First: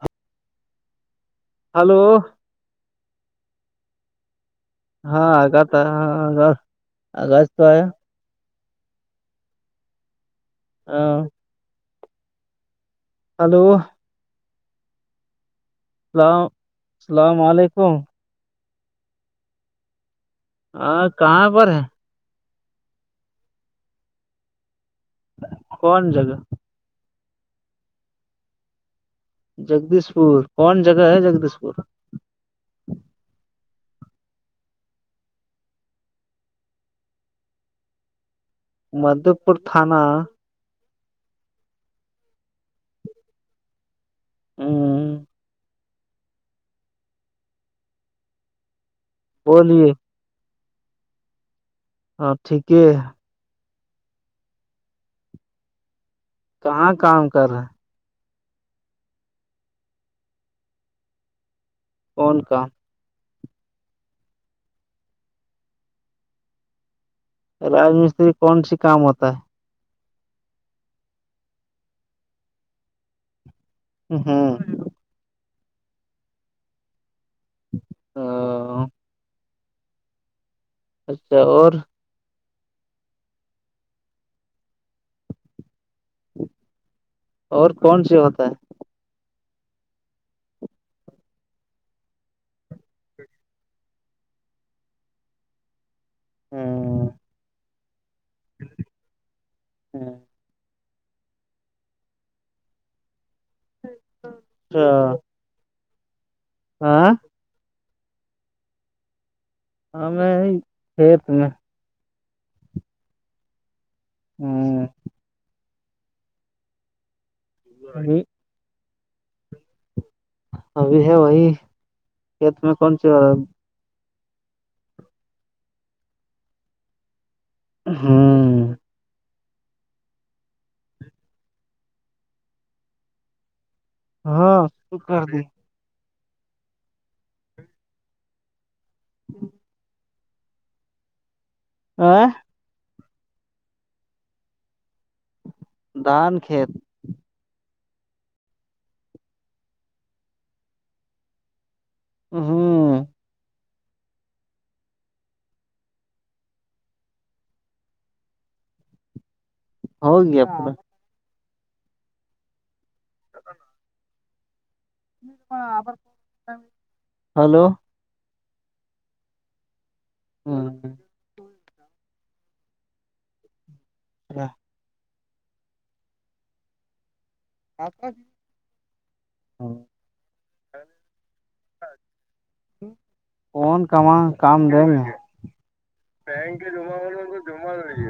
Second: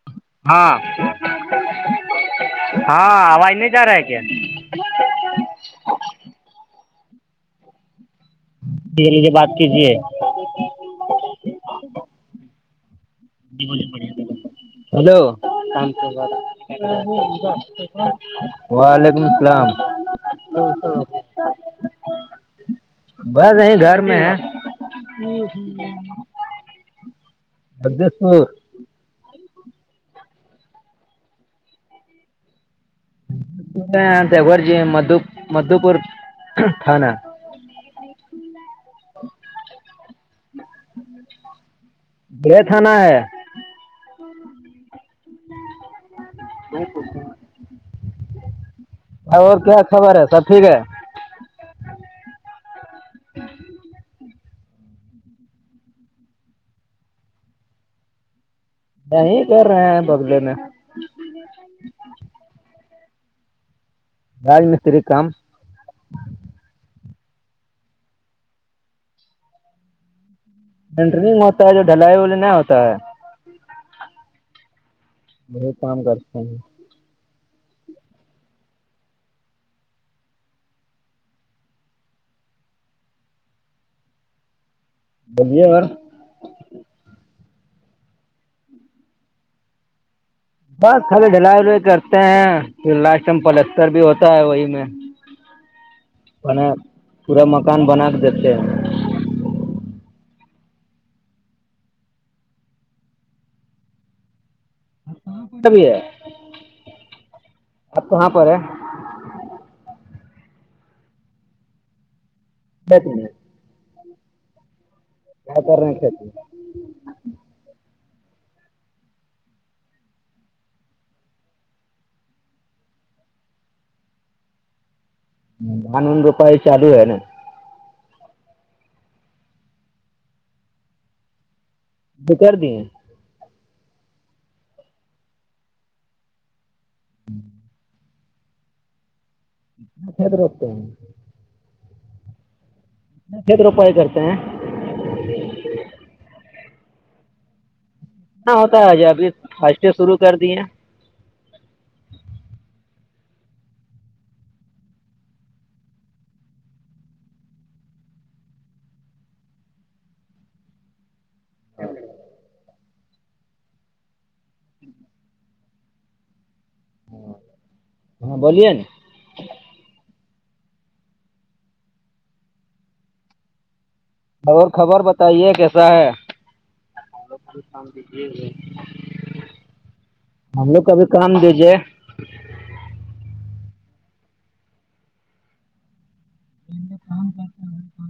ہ [inaudible] ہاں ہلو ہاں آواز نہیں جا رہا ہے کیا ہاں آگاز تھا ہاں آغاز تو آیا یہ لیجے بات کیجیے ہ ہلو ہیلو کام تھا اللام السلام علیکم رہا وعلیکم السلام ہاں کہاں پر ہے بس یہیں گھر میں ہے کون جگہ بدسو جگدیش پور کون جگہ ہے جگدیش پور دگور جی مد مدو پور تھانا مد پور تھانا [unintelligible] بڑے تھانا ہے ہوں میں پوچ اور کیا بولیے خبر ہے سب ٹھیک ہے ہاں ٹھیک ہے کہاں کام کر رہے یہ کر رہے ہیں بگلے میں جیک س ان کا راج مستری کام راج مستری کون سی کام ہوتا ہے انینٹری میں ہوتا ہے جو ڈھل ہے بولے نہیں ہوتا ہے ہاں بہت کام کرتے ہیں ہ اچھا اور بولیے یار اور کون سے ہوتا ہے بس کال ڈھلائی ولائی کرتے ہیں پ لشٹم پلستر بھی ہوتا ہے وہی میں [inaudible] م پورا مکان بنا کے دیتے ہاں ہچ تبھی ہے ہا آپ کہاں پر ہے ہاں میں کھیت میں بت ہاں آ کرنے نہیں ابھی ہے وہی کھیت میں کون سی لانون روپائی چالو ہے نا ہاں وہ کر دیے ہاں س کر د ہوں ہوں کھیت روکھتے ہیں آ چت روپائی کرتے ہیں دان کھیت اتنا ہوتا ہے آج ابھی فسٹ شروع کر دیے ھم ہو گیا ہاں ہاں ہلو ہاں بولیے ن ہاں اور خبر بتائیے کیسا ہے ہم لوگ کبھی کام دیجیے کون کہماں کام دے میں بینک جم والوں تو جم نہیں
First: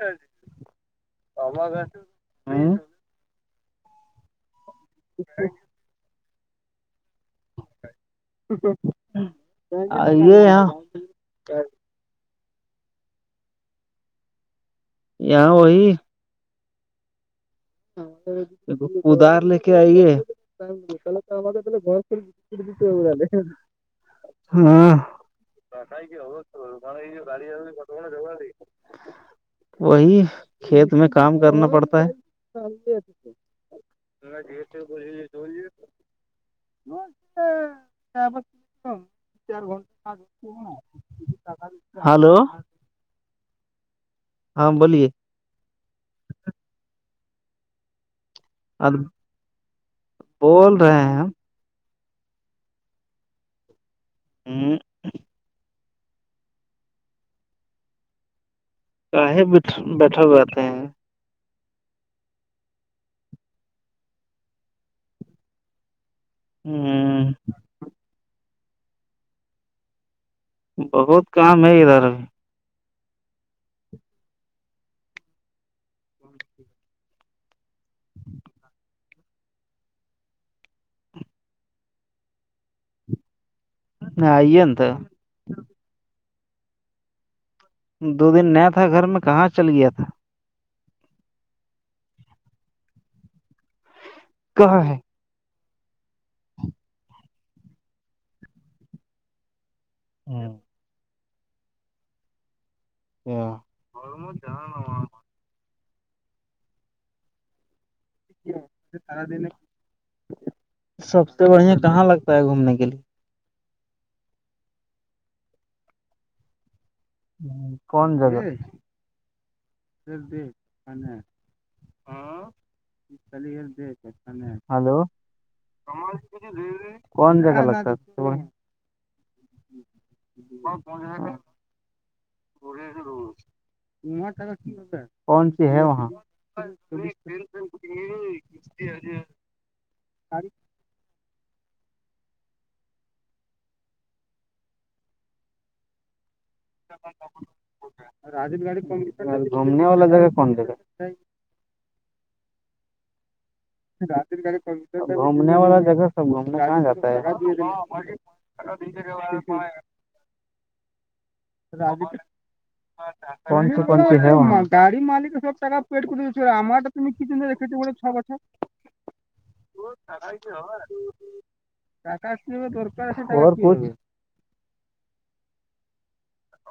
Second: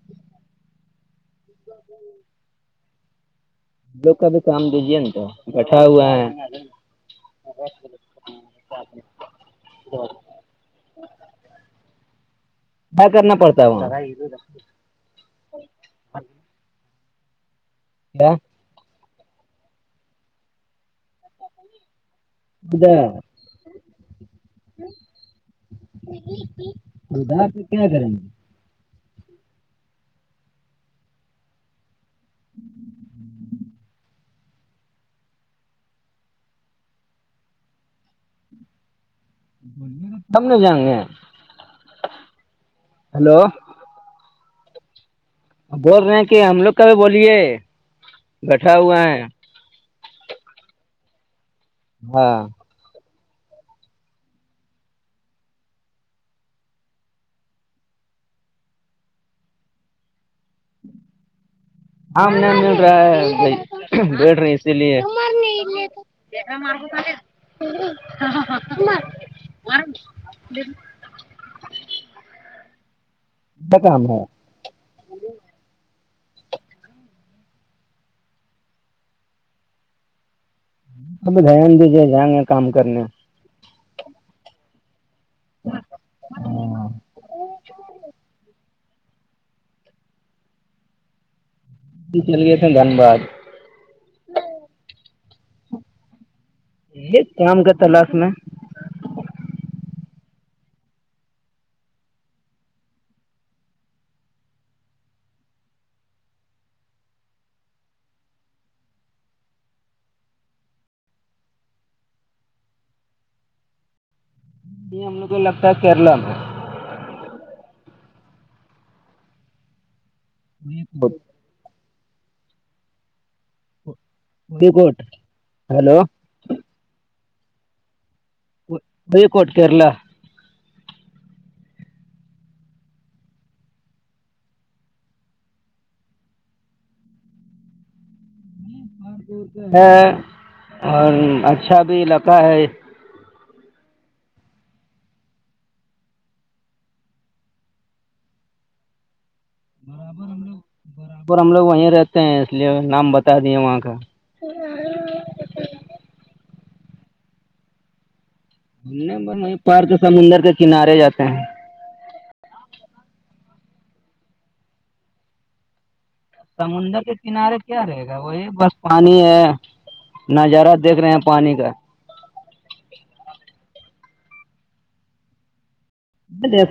ہے ہ لوگ کا بھی کام دیجیے نا تو بیٹھا ہوا ہے اے آ کیا کرنا پڑتا ہو یہا وہی کیا ادار لے کےے آئیے گ ہاں گے ادھر یہ ج جو گاڑ ج، ی کٹ ادھر پہ کیا گا کریں گے جگای وہی کھیت میں کام کرنا پڑتا ہے جٹ کوے وہ شپ ہم نے جائیں گے ہلو ہلو ہاں بولیے بول رہے ہیں کہ ہم لوگ کبھی بولیے گٹھا ہوا ہے بول رہے ہیں ہم ہاں ھم کہیں بیٹھ بیٹھا ہوے ہیں آم نیم مل رہا ہے ب بیٹ رہے اسی لیے ا ہ مار بہت کام ہے ادھر ابھی ب کام ہے اب دھیان دیجیے جائیں گے کام کرنے نہیں آئیے ن تو ہ دو دن نیا تھا گھر میں کہاں چل گیا تھا چل گئے تھے دھنباد کہاں ہے ہاں ایک کام کرتا لاش میں ہوں او اوروم جان ن سب سے بڑھیا کہاں لگتا ہے گھومنے کے لیے ہم لوگ کو لگتا ہے کیرلا میں ہ کون جگاہ میں دلیر د ہلو کوٹ ہیلو کون جگا لگتا وہ کووٹ کیرلہ پہن ج ہے ک مڑے کون سی ہے وہاں ک ہے اور اچھا بھی علاقہ ہے گاڑ کو گھومنے والا جگا کون دگا ہم لوگ وہیں رہتے ہیں اس لیے نام بتا دیے وہاں کا گھومنے والا جگہ سب گھومنے کہاں جاتا ہے نہیں وہیں پار تو سمندر کے کنارے جاتے ہیں گاڑی مالک ہے سبا پیٹ کو سمندر کے کنارے کیا رہے گا وہ یہ ب پانی ہے نظارہ دیکھ رہے ہیں پانی کا آکش میں درک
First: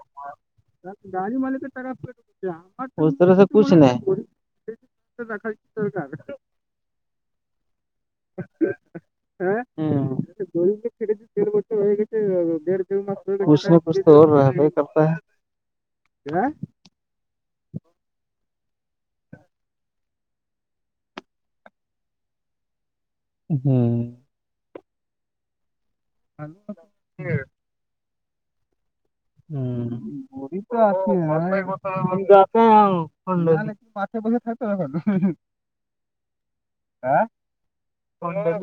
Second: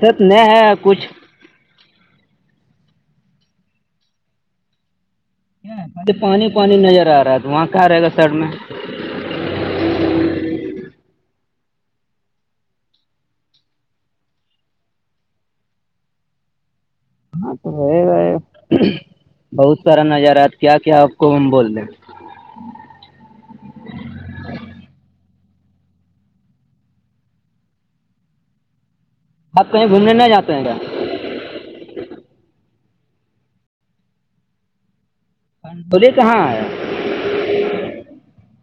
دست نہیں ہے کچھ گاڑی والے کی طرف اس طرح سے کچھ نہیں پانی پانی نظر آ رہا ہے تو وہاں کہاں رہے گا سر میں ہ د م چڑے د دڑ بر گی کچھ نہیں کچھ تو ہو رہ ہی کرتا ہے ہاں تو رہ گا ہے بہت سارا نظار کیا کیا آپ کو ہم بول دیں ہوں ہلو آپ کہیں گھومنے نہ جاتے ہیں کیا م بتا بسے بسے تھتا کنڈولی کہاں ہے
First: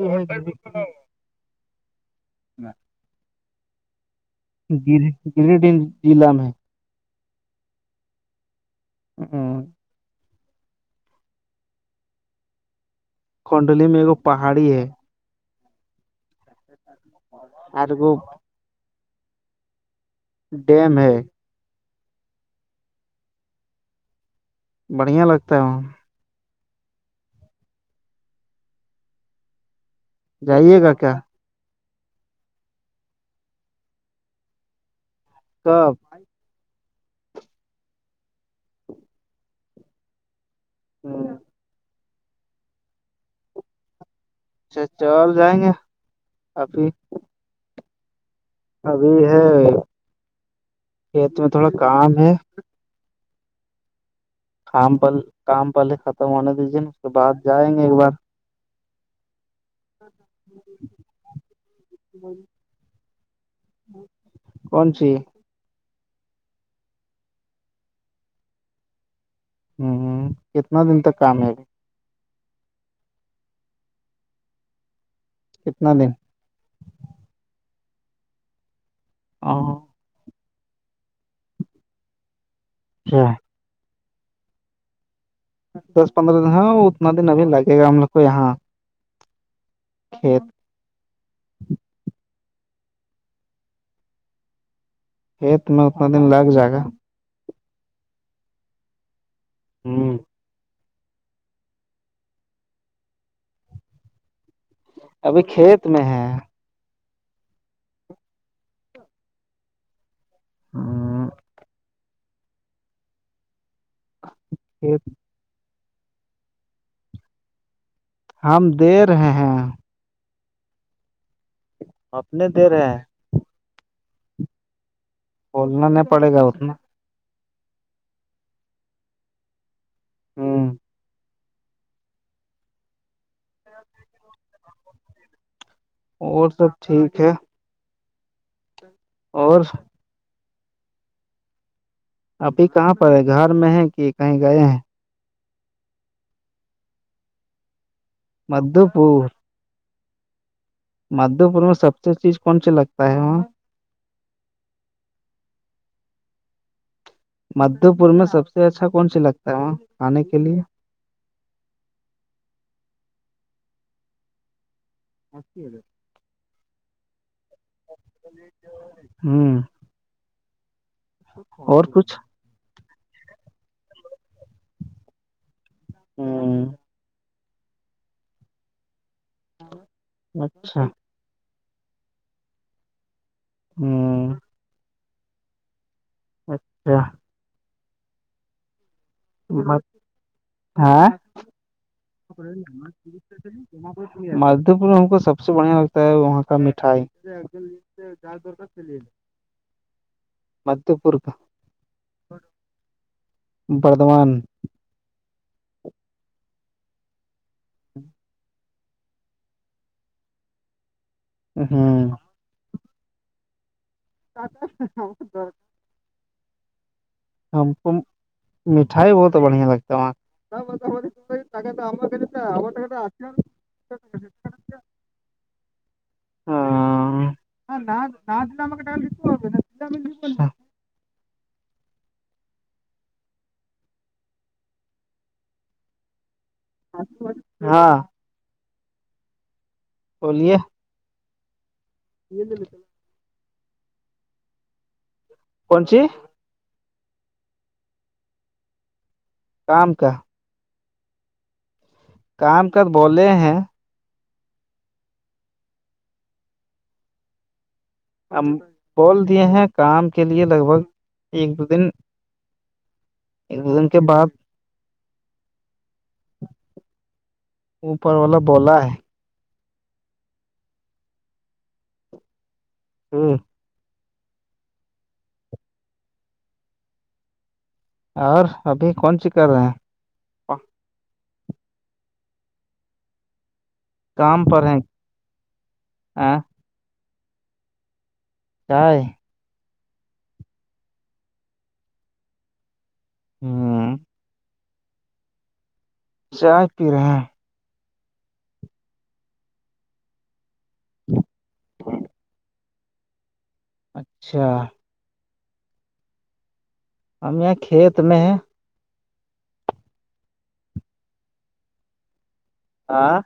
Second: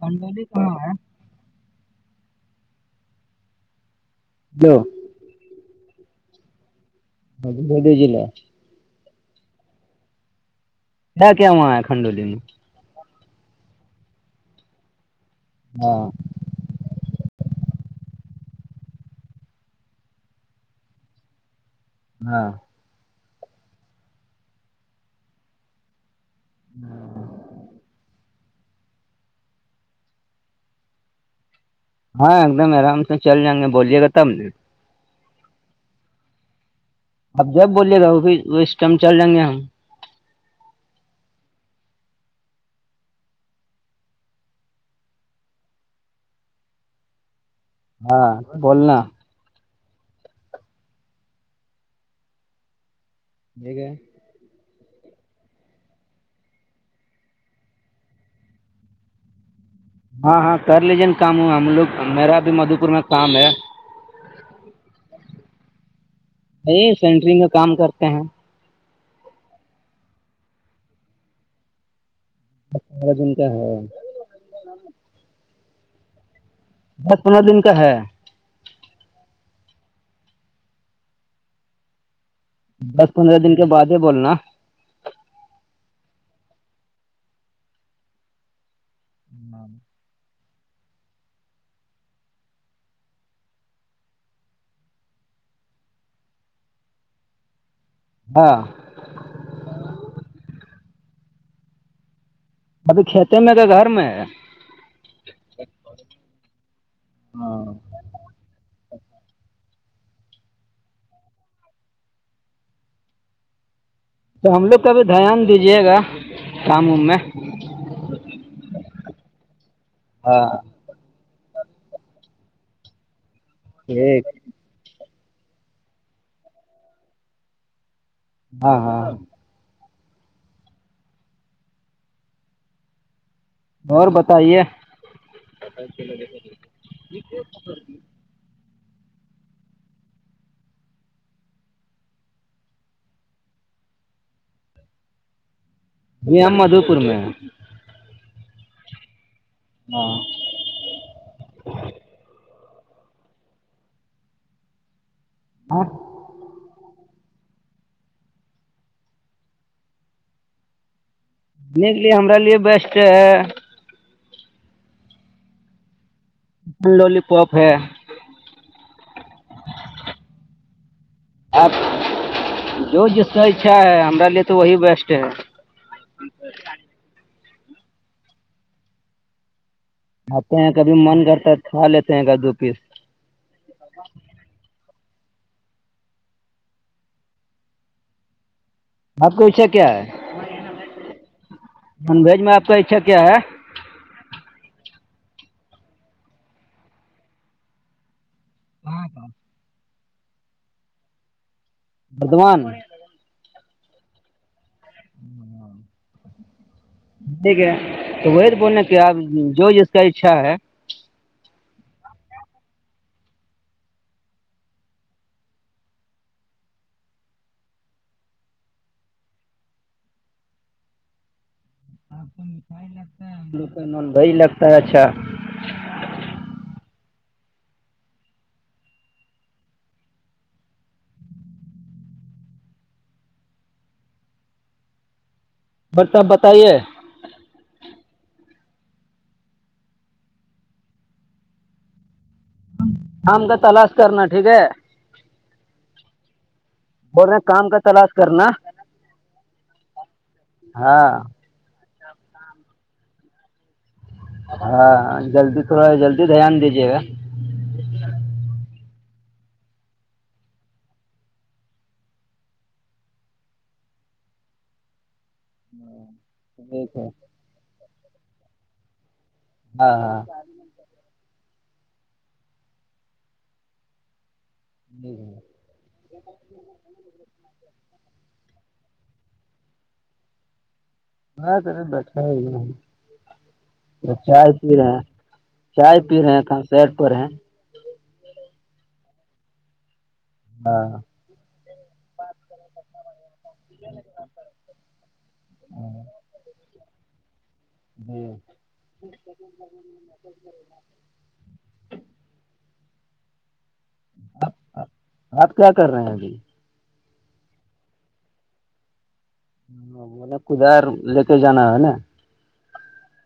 کنڈولی کہاں ا ہے جو گ گریڈ ضلع میں ہ بد ج ل ہوں کیا کیا وہاں ہے کنڈولی میں کنڈلی میں ایکگ پہاڑی ہے ہاں آر کو [unintelligible] ڈیم ہے [unintelligible] ہاں بڑھیا لگتا ہے وہ ہاں [inaudible] جائیے گا کیا ہاں ایک دم آرام سے چل جائیں گے بولیے گا تب سب [unintelligible] اب جب بوللیے گا وہ پھر اس ٹائم چل جائیں گے ہم ہ اچھا چ آ جائیں گے ابھی ہاں بولنا ابھی کھیت میں تھوڑا کام ہے ج گ کام پل کام پہلے ختم ہونے دیجیے نا اس کے بعد جائیں گے ایک بار ہاں ہاں کر لیجیے نا کام ہم لوگ میرا بھی مدو پور میں کام ہے کون سی یہ سینٹری میں کام کرتے ہیں ہوں ہ کتنا دن تک کامیابی ارا جن کیا ہے [unintelligible] [unintelligible] کتنا دن دس پندرہ دن کا ہے ا [unintelligible] دس پندرہ دن کے بع ہی بولنا دس پندرہ دن ہے وہ اتنا دن ابھی لگے گا ہم لوگ کو یہاں ہ [inaudible] کھیت [unintelligible] کھیت میں اتنا دن لگ جائے گا [unintelligible] ہاں ہوں ابھی کھیتے میں تو گھر میں ہے ابھی کھیت میں ہے ہاں ہ [unintelligible] تو ہم لوگ کابھی کھیت دھیان دیجیے گا کام ووم میں ہم دے رہے ہیں ہاں اپنے دے رہے ہیں [unintelligible] ایک [unintelligible] بولنا نہیں پڑے گا اتنا ہاں ہاں ہاں ہاں [unintelligible] اور بتائیے اور سب ٹھیک ہے اور ابھی کہاں پر ہے گھر میں ہے کہ کہیں گئے ہیں جی امدھوپور میں مدو پور ہاں مدھو پور میں سب سے چیز کون سی لگتا ہے وہاں اور مدھے پور میں سب سے اچھا کون سی لگتا ہے وہاں کھانے کے لیے کے لیے ہمر لیے بیسٹ ہے مسید لولی پاپ ہے ہوں آپ اور کچھ جو جس سے اچھا ہے ہمار لیے تو وہی بیسٹ ہے ہوں ہاں [inaudible] کھاتے ہیں کبھی من کرتا ہے کھا لیتے ہیں کب دو پیس ہوں اچھا [unintelligible] آپ کا اچھا کیا ہے ہاں نان ویج میں آپ کا اچھا کیا ہے مدھے پور میں ہم کو سب سے بڑھیا لگتا ہے وہاں کا مٹھائی چلی مد پورک بردمان بردھمان ٹھیک ہے تو وہی تو بولنا کہ آپ جو جس کا اچھا ہے ہوں [inaudible] ہم کو مٹھائی بہت بڑھیا لگتا ہے مٹھ لگتا ہے لگتا ہے اچھا ہاں اں دہم رو سب بتائیے ہاں بولیے [inaudible] آم کا تلاش کرنا ٹھیک ہے کونچی اورور میں کام کا تلاش کرنا کام کا ہاں کام کر بولے ہیں ہاں جلدی تھوڑا جلدی دھیان دیجیے گا ہم بول دیے ہیں کام کے لیے لگ بھگ ایک دو دن ایک دو دن کے بعد [inaudible] یک ہے اوپر والا بولا ہے ہاں ہاں ہاں جی [inaudible] اور ابھی کون سی کر رہے ہیں ہاں تر بیٹھا ہی تو کام چائے پر پی رہے ہیں چائے پی رہے ا ہیں تو سیڈ پر ہیں چائے ہاں ہوں ہاں چ آائے پی رہے ہیں ہوں ہ اچھا آپ کیا کر رہے ہیں ابھی ہم یہاں کھیت میں ہیں ہ م کدار لے کے جانا ہے نا آاں